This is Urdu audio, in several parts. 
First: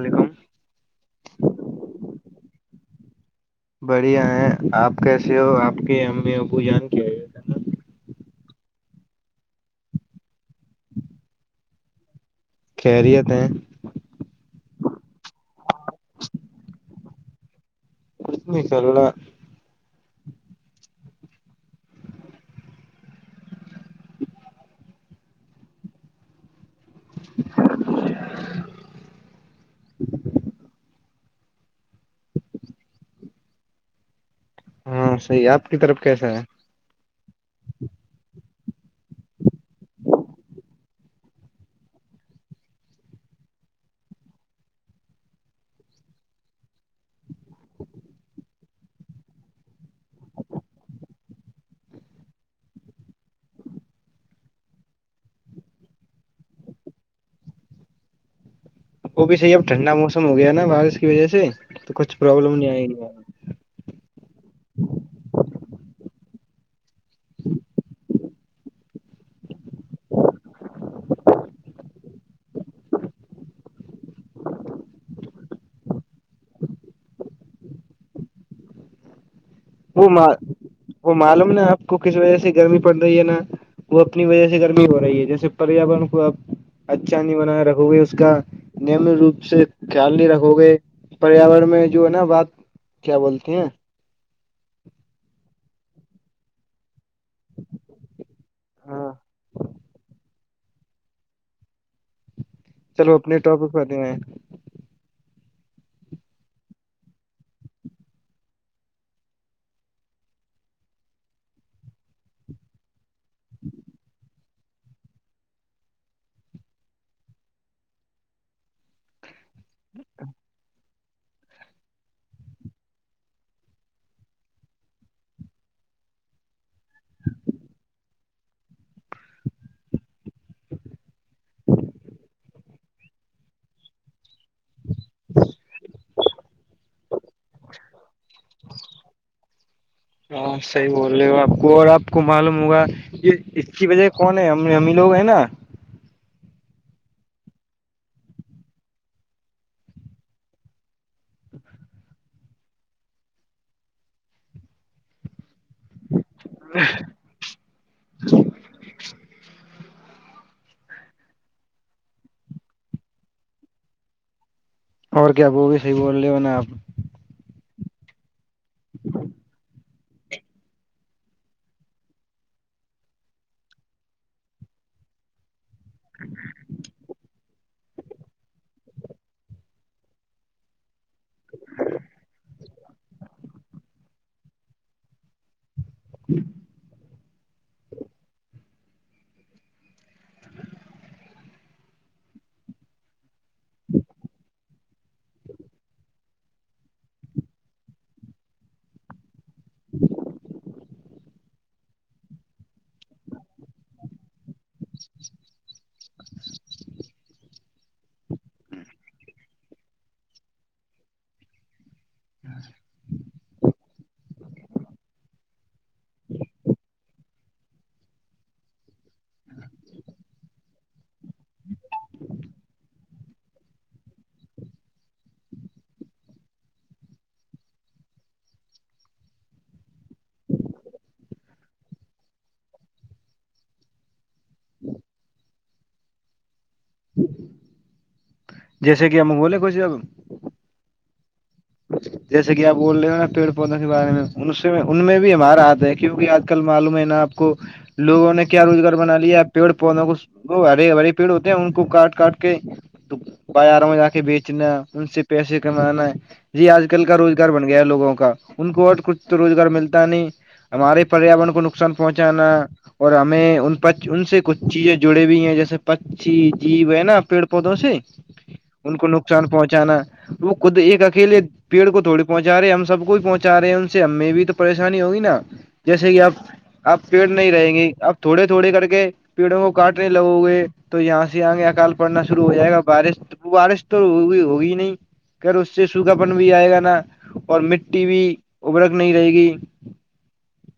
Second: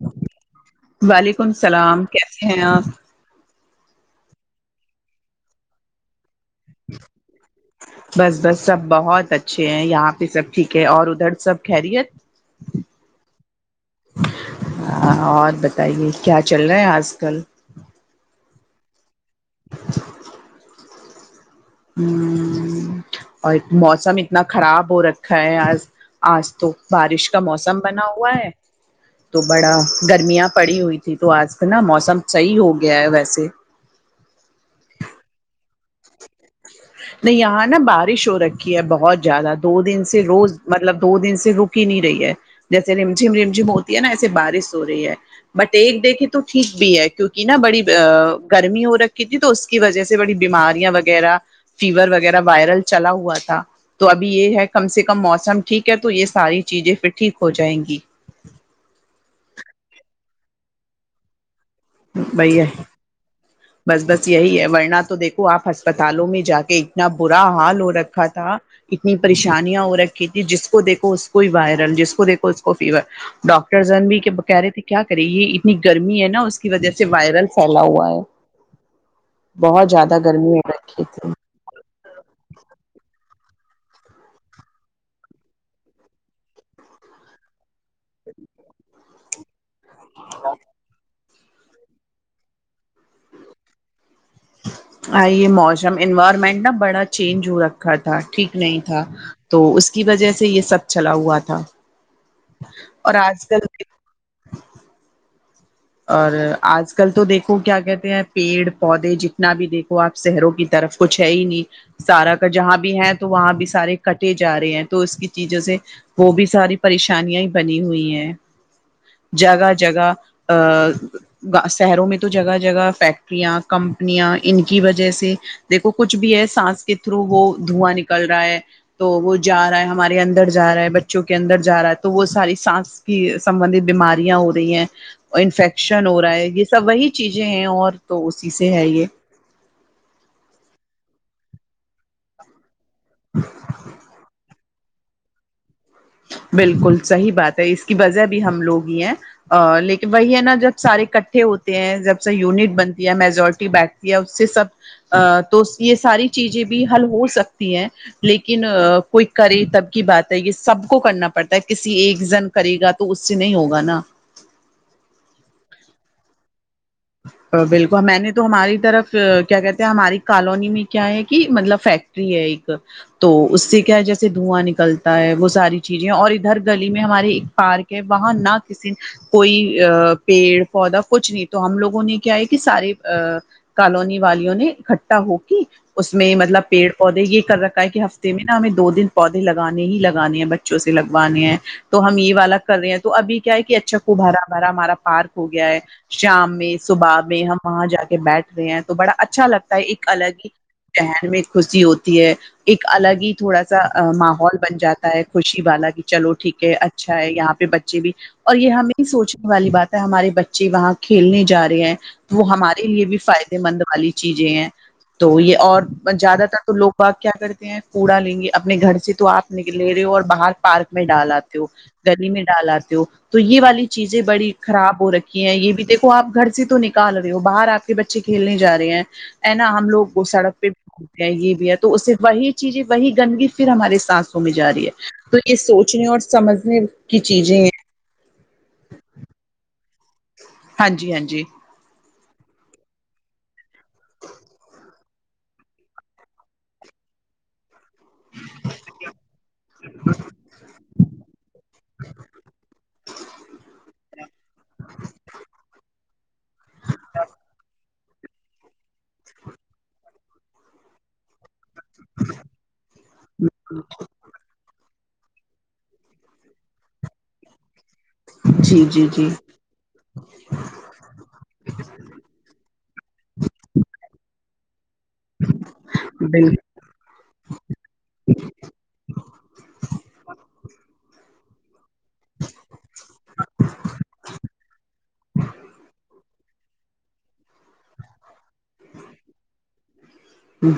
وعلیکم وعلیکم السلام کیسے ہیں آپ بڑھیا ہیں آپ کیسے ہو آپ کی امی ابو جان کیا ج بس بس سب بہت اچھے ہیں یہاں پہ سب ٹھیک ہے اور ادھر سب خیریت کیریت ہیں ہاں اور بتائیے کیا چل رہا ہے آج کل کچھ نہیں کرنا [inaudible] ہ اور موسم اتنا خراب ہو رکھا ہے آج آج تو بارش کا موسم بنا ہوا ہے تو بڑا گرمیاں پڑی ہوئیھی تھی تو آج کل نا موسم صحیح ہو گیا ہے ویسے ہاں صحیح آپ کی طرف کیسا ہے نہیں یہاں نا بارش ہو رکھی ہے بہت زیادہ دو دن سے روز مطلب دو دن سے رک ک نہیں رہی ہے جیسے رمجھم رمجم ہوتی ہے نا ایسے بارش ہو رہی ہے بٹ ایک دیکھے تو ٹھیک بھی ہے کیونکہ نا بڑی گرمی ہو رکھی تھی تو اس کی وجہ سے بڑی بیماریاں وغیرہ فیور وغیرہ وائرل چلا ہوا تھا تو ابھی یہ ہے کم سے کم موسم ٹھیک ہے تو یہ ساری چیزیں پھر ٹھیک ہو جائیں گی وہ بھی صحیح اب ٹھنڈا موسم ہو گیا نا بارش کی وجہ سے تو کچھ پروابلم بھیا نہیں آئی گی بس بس یہی ہے ورننا تو دیکھو آپ اسسپتالوں میں جا کے اتنا برا حال ہو رکھا تھا اتنی پریشانیاں ہو رکھی تھی جس کو دیکھو اس کو ہی وائرل جس کو دیکھو اس کو فیور ڈاکٹرزن بھی کہ کہہ رہے تھے کیا کرے یہ اتنی گرمی ہے نا اس کی وجہ سے وائرل پھیلا ہوا ہے بہت وہ زیادہ گرمی ہو رکھی وہ تھی معلوم نا آپ کو کس وجہ سے گرمی پڑ رہی ہے نا وہ اپنی وجہ سے گرمی ہو رہی ہے جیسے پریاورن کو اب اچھا نہیں بنا رکھوے اس کا نن روپ سے خیال نہیں رکھو گے پریاورن میں جو ہے نا بات کیا بولتے ہیں آے موسم انوائرمنٹ نا بڑا چینج ہو رکھا تھا ٹھیک نہیں تھا ہاں تو اس کی وجہ سے یہ سب چلا ہوا تھا چلو اور اپنے آج ٹاپک کل پر دی میں اور آج کل تو دیکھو کیا کہتے ہیں پیڑ پودے جتنا بھی دیکھو آپ شہروں کی طرف کچھ ہے ہی نہیں سارا کا جہاں بھی ہے تو وہاں بھی سارے کٹےج جا رہے ہیں تو اس کی چیزوں سے وہ بھی ساری پریشانیاں بنی ہوئی ہیں جگہ جگہ ا شہروں میں تو جگہ جگہ فیکٹریاں کمپنیاں ان کی وجہ سے دیکو کچھ بھی ہے سانس کے تھرو وہ دھواں نکل رہا ہے تو وہ جا رہا ہے ہمارے اندر جا رہا ہے بچوں کے اندر جا رہا ہے تو وہ ساری سانس کی سبھت بیماریاں ہو رہی ہیں انفیکشن ہو رہا ہے یہ سب وہی چیزیں ہیں اور تو اسی سے ہے یہ ہاں صحیح بول رہے ہو آپ کو اور آپ کو معلوم ہوگا یہ اس کی وجہ کون ہے ہم ہم ہی لوگ ہیں نا بالکل صحیح بات ہے اس کی وجہ بھی ہم لوگ ہی ہیں لیکن وہی ہے نا جب سارے اٹھے ہوتے ہیں جب سے یونٹ بنتی ہے میجورٹی بیٹھتی ہے اس سے سب تو یہ ساری چیزیں بھی حل ہو سکتی ہیں لیکن کوئی کرے تب کی بات ہے یہ سب کو کرنا پڑتا ہے کسی ایک جن کرے گا تو اس سے نہیں ہوگا نا اور کیا وہ بھی صحی بول رہے ہو نا آپ بالکل میں نے تو ہماری طرف کیا کہتے ہیں ہماری کالونی میں کیا ہے کہ مطلب فیکٹری ہے ایک تو اس سے کیا ہے جیسے دھواں نکلتا ہے وہ ساری چیزیں اور ادھر گلی میں ہمارے ایک پارک وہاں نہ کسی کوئی پیڑ پودا کچھ نہیں تو ہم لوگوں نے کیا ہے کہ سارے کالونی والیوں نے اکٹھا ہوک اس میں مطلب پیڑ پودے یہ کر رکھا ہے کہ ہفتے میں نا ہمیں دو دن پودے لگانے ہی لگانے ہیں بچوں سے لگوانے ہیں تو ہم یہ والا کر رہے ہیں تو ابھی کیا ہے کہ اچھا کو بھرا بھرا ہمارا پارک ہو گیا ہے شام میں صبح میں ہم وہاں جا کے بیٹھ رہے ہیں تو بڑا اچھا لگتا ایک الگ ہی ذہن میں خوشی ہوتی ہے ایک الگ ہی تھوڑا سا ماحول بن جاتا ہے خوشی والا بھی چلو ٹھیک ہے اچھا ہے یہاں پہ بچے بھی اور یہ ہمیں سوچنے والی بات ہے ہمارے بچے وہاں کھیلنے جا رہے ہیں وہ ہمارے لیے بھی فائدے مند والی چیزیں ہیں تو یہ اور زیادہ تر تو لوگ آپ کیا کرتے ہیں کوڑا لیں گے اپنے گھر سے تو آپ نک لے رہی ہو اور باہر پارک میں ڈالاتتی ہو گلی میں ڈالاتتے ہو تو یہ والی چیزیں بڑی خراب ہو رکھی ہیں یہ بھی دیکھ وہ آپ گھر سے تو نکال رہے ہو باہر آپ کے بچے کھیلنے جا رہے ہیں ا نا ہم لوگ سڑک پہ یہ بھی ہے تو اس سے وہی چیز ہے وہی گندگی پھر ہمارے سانسوں میں ج رہی ہے تو یہ سوچنے اور سمجھنے کی چیزیں ہیں جیسے کہ ہم بولے کوھ اب ہاں جی ہاں جی اچ جیسے کہ آپ بول رہے ہو نا پیڑ پودوں کے بارے میں ان ان میں بھی ہمارا ہاتھ ہے کیونکہ آج کل معلوم ہے نا آ کو لووں نے کیا روزگار بنا لیا ہے پیڑ پودوں کو ہرے ہرے پیڑ ہوتے ہیں ان کو کاٹ کاٹ کے تو بازاروں میں جا کے بیچنا ان سے پیسے کمانا یہ آج کل کا روزگار بن گیا لگوں کا ان کو اور کچھ تو روزگار ملتا نہیں ہمارے پریاورن کو ان نقصان پہنچانا اور ہمیں ان ان سے کچھ چیزیں جڑے بھی ہیں جیسے پچی جیب ہے ن پیڑ پودا سے جی ان جی کو جی نقصان پہنچانا وہ خود ایک اکیلے پیڑ کو تھوڑی پہنچا رہے ہم سب کو بھی پہنچا رہے ہیں ان سے ہمیں بھی تو پریشانی ہوگی نا جیسے کہ آپ بالکل آپ پیڑ نہیں رہیں گے اپ تھوڑے تھوڑے کر کے پیڑوں کو کاٹنے لگو گے تو یہاں سے آ گے اکال پڑنا شروع ہو جائے گا بارش بارش تو ہوئی ہوگی نہیں پھر اس سے سوکھا ن بھی آئے گا نا اور مٹی بھی ابرک نہیں رہے گی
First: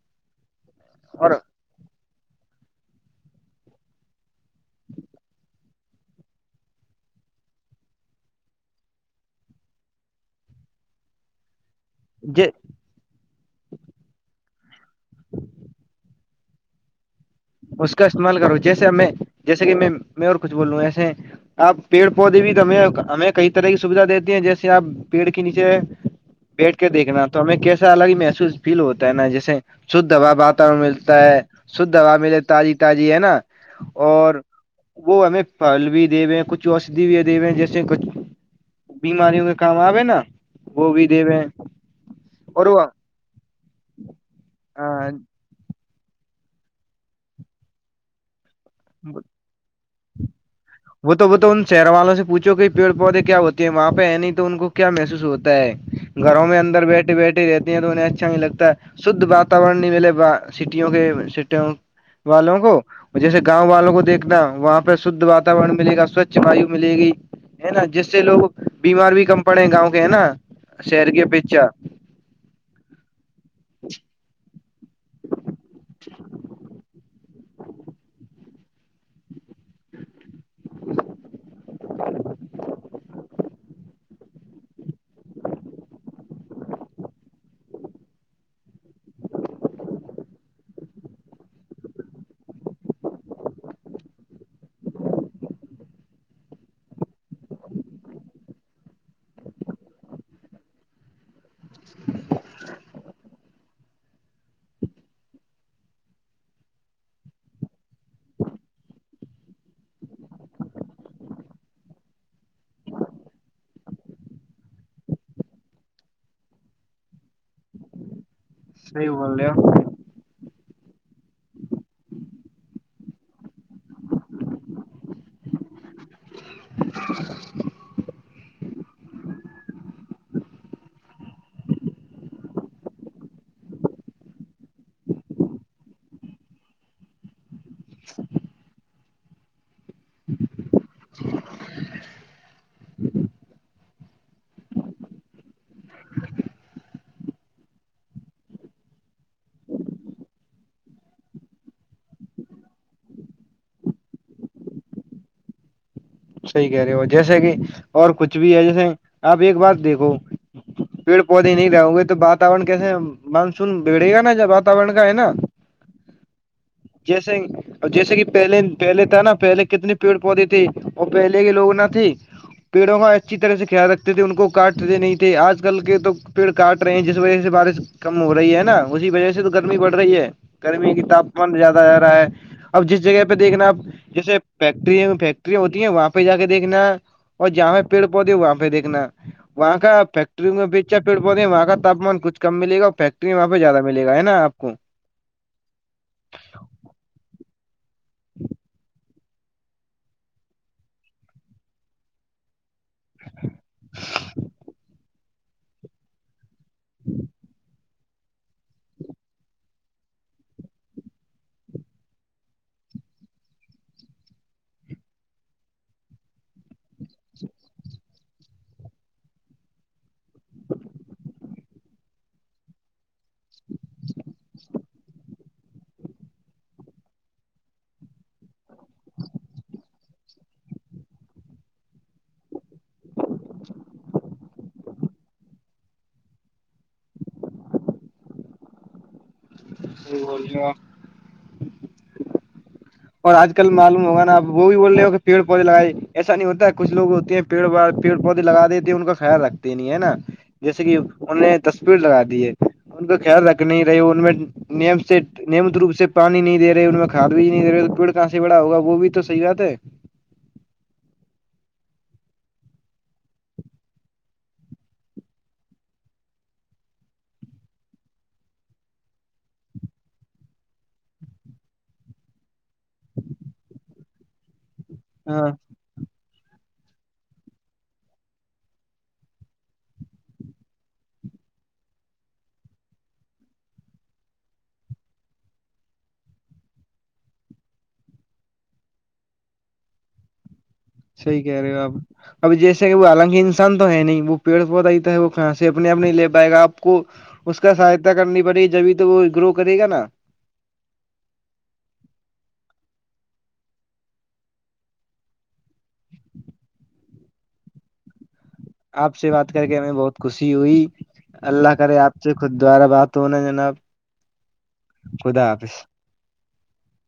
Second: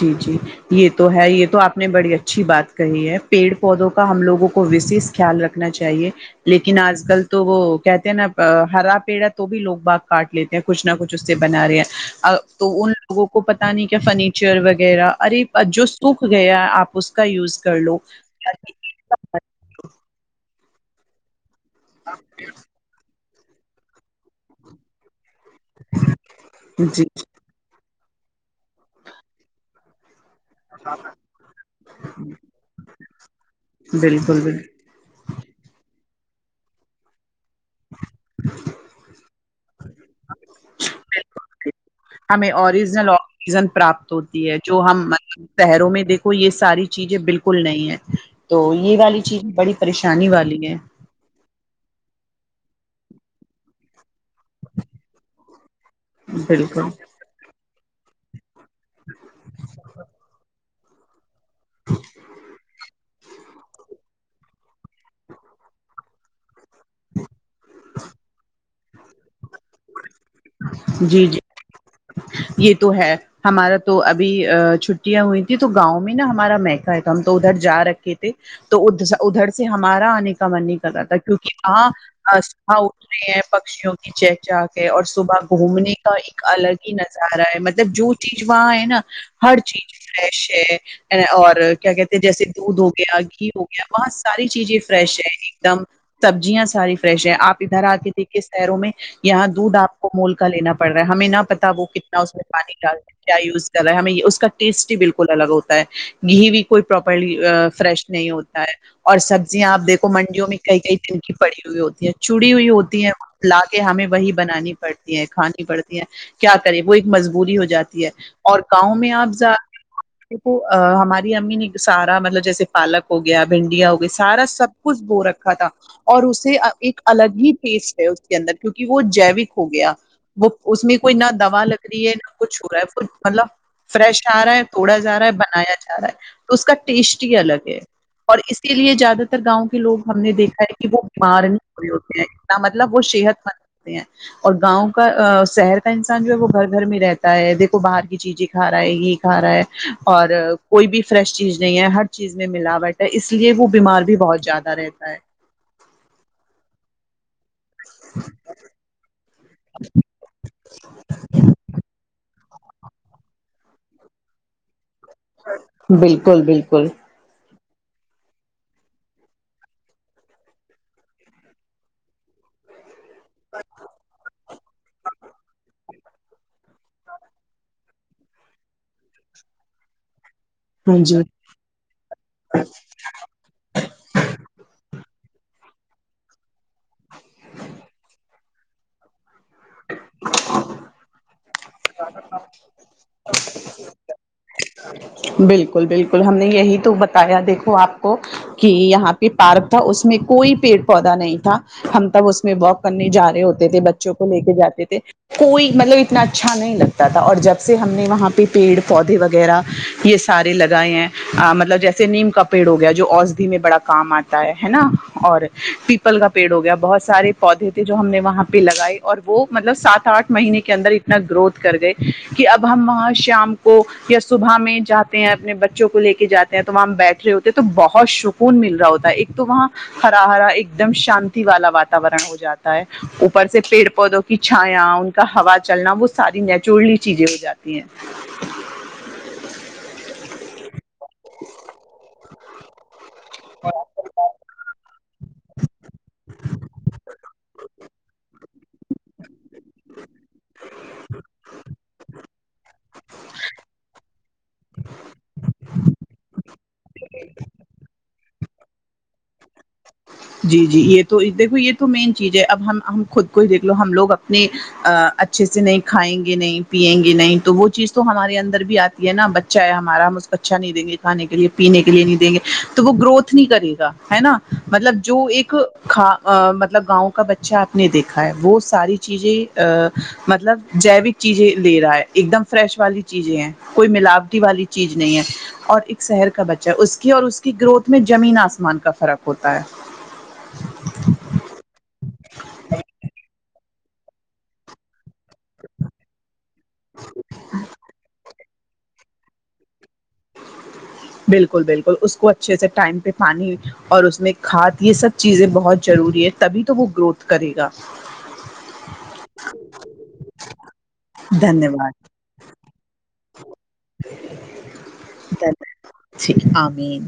جی جی یہ تو ہے اور یہ تو آپ نے بڑی اچھی بات کہی ہے پیڑ پودوں کا ہم لوگوں کو وشش خیال رکھنا چاہیے لیکن آج کل تو وہ کہتے ہیں نا ہرا پیڑا تو بھی لوگ باغ کاٹ لیتے ہیں کچھ نہ کچھ اس سے بنا رہے ہیں تو ان لوگوں کو پتا نہیں کیا فرنیچر وغیرہ ارے جو سوکھ گیا آپ اس کا یوز کر اس لو کا استعمال کرو جیسے ہم میں جیسے کہ میں میں اور کچھ بول رہوں ہ ایسے آپ پیڑ پودے بھی تویں ہمیں کئی طرح کی سویدھا دیتی ہیں جیسے آپ پیڑ کے نیچے بیٹھ کے جی دیکھنا تو ہمیں کیسا الگ ہی محسوس فیل ہوتا ہے نا جیسے شدھ دباابات ملتا ہے شھ دوا ملے تازی تازی ہے نا اور بالکل بالکل وہ ہمیں پھل بھی دیے ہوے ہیں کچھ اوشدھی بھی دے ہوے ہیں جیسے اس سے کچھ بیماریوں کے کام آب نا وہ بھی دے دے بالکل ہمیں اوریجنل آکسیجن پراپت ہوتی ہے جو ہم وہ شہروں میں دیکھو یہ ساری چیزیں بالکل نہیں ہے تو یہ والی چیز بڑی پریشانی والی ہے وہ تو وہ تو ان شہر والوں سے پوچھو کہ پیڑ پودے کیا ہوتے ہیں وہاں پہ ہے نہیں ان کو کیا محسوس ہوتا ہے گھروں میں اندر بالکل بیٹھی بیٹھی رہتی ہیں تو انہیں اچھا نہیں لگتا شھ واتورن نہیں ملے سٹیوں کے سٹیوں والوں کو جیے گاؤں والوں کو دھنا وہاں پہ شدھ واورن ملے گ سوچھ وایو ملے گی ہے نا جس سے لوگ بیمار بھی کم پڑے ہیں گاؤں کے ہے نا شر کے جی جی پچا یہ تو ہے ہمارا تو ابھی چھٹیاں ہوئی تھیں تو گاؤں میں نا ہمارا مہکا ہے تو ہم تو ادھر جا رکھے تھے تو ادھر ادھر سے ہمارا آنے کا من نہیں کر رہا تھا کیونکہ آ وہاں اٹ رہے ہیں پکشیوں کی چہ چا کے ہے اور صبح گھومنے کا ایک الگ ہی نظر آ رہا ہے مطلب جو چیز وہاں ہے نا ہر چیز فریش ہے اور کیا کہتے ہیں جیسے دودھ ہو گیا گھی ہو گیا وہاں ساری چیزیں فریش ہے ایک دم سبزیاں ساری فریش ہے آپ ادھر آ کے دیکھ کے شہروں میں یہاں دودھ آپ کو مول کا لینا پڑ رہا ہے ہمیں نہ پتا وہ کتنا اس میں پانی ڈالتے ہیں کیا یوز کر رہا ہے ہمیں اس کا ٹیسٹ ہی بالکل الگ ہوتا ہے گھی بھی کوئی پراپرلی فریش نہیں ہوتا ہے اور سبزیاں آپیکھو منڈیوں میں کئی کئی دن کی پڑی ہوئی ہوتی ہیں چوڑی ہوئی ہوتی ہیں لا کے ہمیں وہی بنانی پڑتی ہے کھانی پڑتی ہے کیا کریں وہ ایک مجبوری ہو جاتی ہے اور گاؤں میں صحیح بول آپ رہے ہو تو ہماری امی نے سارا مطلب جیسے پالک ہو گیا بھنڈیاں ہو گیا سارا سب کچھ بو رکھا تھا اور اسے ایک الگ ہی ٹیسٹ ہے اس کے اندر کیونکہ وہ جیوک ہو گیا وہ اس میں کوئی نہ دوا لگ رہی ہے نہ کچھ ہو رہا ہے مطلب فریش آ رہا ہے توڑا جا رہا ہے بنایا جا رہا ہے تو اس کا ٹیسٹ ہی الگ ہے اور اس کے لیے زیادہ تر گاؤں کے لوگ ہم نے دیکھا ہے کہ وہ بیمار نہیں پے ہوتے ہیں مطلب وہ صحت مند رہتے ہیں اور گاؤں کا شہر کا انسان جو ہے وہ گھر گھر میں رہتا ہے دیکھو باہر کی چیزیں کھا رہا ہے یہ کھا رہا ہے اور کوئی بھی فریش چیز نہیں ہے ہر چیز میں ملاوٹ ہے اس لیے وہ بیمار بھی بہت زیادہ رہتا ہے صحی کہہ رہے ہو جیسے کہ اور کچھ بھی ہے جیسے آپ ایک بار دیکھو پیڑ پودے نہیں رہ گے تو بات واتورن کیسے مانسون بگڑے گا نا ج واتورن کا ہے نا بالکل بالکل جیسے جیسے کہ پہلے پہلے تھا نا پہلے کتنی پیڑ پودے تھی اور پہلے کے لوگ نہ تھے پیڑوں کا اچھی طرح سے خیال رکھتے تھے ان کو کاٹتے نہیں تھے آج کل کے تو پیڑ کاٹ رہے ہیں جس وجہ سے بارش کم ہو رہی ہے نا اسی وجہ سے تو گرمی بڑھ رہی ہے گرمی ہاں کی جی تاپمان زیادہ آ رہا ہے اب جس جگہ پہ پ دیکھنا آپ جیسے فیکٹری میں فیکٹرییاں ہوتی وہاں پہ جا کے دیکھنا اور جہاں پیڑ پودے وہاں پہ دیکھنا وہاں کاا فیکٹری بیچا پڑ پتے وہاں کا تامان کھ کم ملےا اور فیکٹری میں وہاںہ زیادہ ملے گا نا آپ کو بالکل بالکل ہم نے یہی تو بتایا دیکھو آپ کو کہ یہاں پارک تھا اس میں کوئی پیڑ پودا نہیں تھا ہم تب اس میں واک کرنے جا رہے ہوتے تھے بچوں کو لے کے جاتے تھے کوئی مطلب اتنا اچھا نہیں لگتا تھا اور جب سے ہم نے وہاں پہ پیڑ پودے وغیرہ یہ سارے لگائے ہیں مطلب جیسے نیم کا پیڑ ہو گیا جو اوسدھی میں بڑا کام آتا ہے نا اور پیپل کا پیڑ ہو گیا بہت سارے پودے تھے جو ہم نے وہاں پہ لگائے اور وہ مطلب سات آٹھ مہینے کے اندر اتنا گروتھ کر گئے کہ اب ہم وہاں شام کو س جاتے ہیں اپنے بچوں کو لے کے جاتے ہیں تو وہاں بیٹھ رہے ہوتے ہیں تو بہت سکون مل رہا ہوتا ہے ایک تو وہاں ہرا ہرا ایک دم شانتی والا واتورن ہو جاتا اوپر سے پیڑ پودوں کی چھایا ان کا ہوا چلنا وہ ساری نیچورلی چیزیں ہو جاتی ہیں یہ بول چ آ [inaudible] اور آج کل معلوم ہوگا آپ وہ بھی بول رہے ہو کہ پڑ پودے لگائے ایسا نہیں ہوتا ہے کچھ لو ہوتے ہیں پیڑ پڑودے لگا دیتے ہیں ان کا خیال رکھ نہیں ہے نا جیسے کہ انوں نے تصویر لگا دی ہے ان کا خیال رکھنی رہی ان میں نیم سے نیمت روپ سے پانی نہیں د رہے ان میں کاد بھی نہیں دے رہے پیڑ کہاں سے بڑا ہوگا وہ بھی تو صحی بات ہے جی جی یہ تو دیکھو یہ تو مین چیز ہے اب ہم ہم خود کو ہی دیکھ لو ہم لوگ اپنے اچھے سے نہیں کھائیں گے نہیں پیئیں گے نہیں تو وہ چیز تو ہمارے اندر بھی آتی یہ نا بچہ ہے ہمارا ہم اس کو اچھا نہیں دیں گے کھانے کے لیے پینے کے لیے نہیں دیں گے تو وہ گروتھ نہیں کرے گا ہے نا مطلب جو ہاں ایک ک مطلب گاؤں کا بچہ آپ نے دیکھا ہے وہ ساری چیزیں ا مطلب جیوک چیزیں لے رہا ہے ایک دم فریش والی چیزیں ہیں کوئی ملاوٹی والی چیز نہیں ہے اور ایک شہر کا بچہ ہے اس کی اور اس کی گروتھ میں جمین آسمان کا فرق ہوتا ہے سی کہہ رہی ہو آپ اب جیسے کہ وہ آالنکین پان تو ہے نہیں وہ پیڑ پودہ آتا ہے وہ کھانسی اپنے آپ نہیں لے پائے گا آپ آپ کو اس کا سہایتا کرنی پڑے گی جبھی تو وہ گرو کرے گا نا بالکل بالکل اس کو اچھے سے ٹائم پہ پانی اور اس میں کھاد یہ سب چیزیں بہت ضروری ہے تبھی تو وہ گروتھ کرے گا آپ سے بات کر کے ہمیں بہت خوشی ہوئی دھنیہ اللہ کری واد آپ سے خ دوارا بات ہو ن جناب خدا دھن آس امین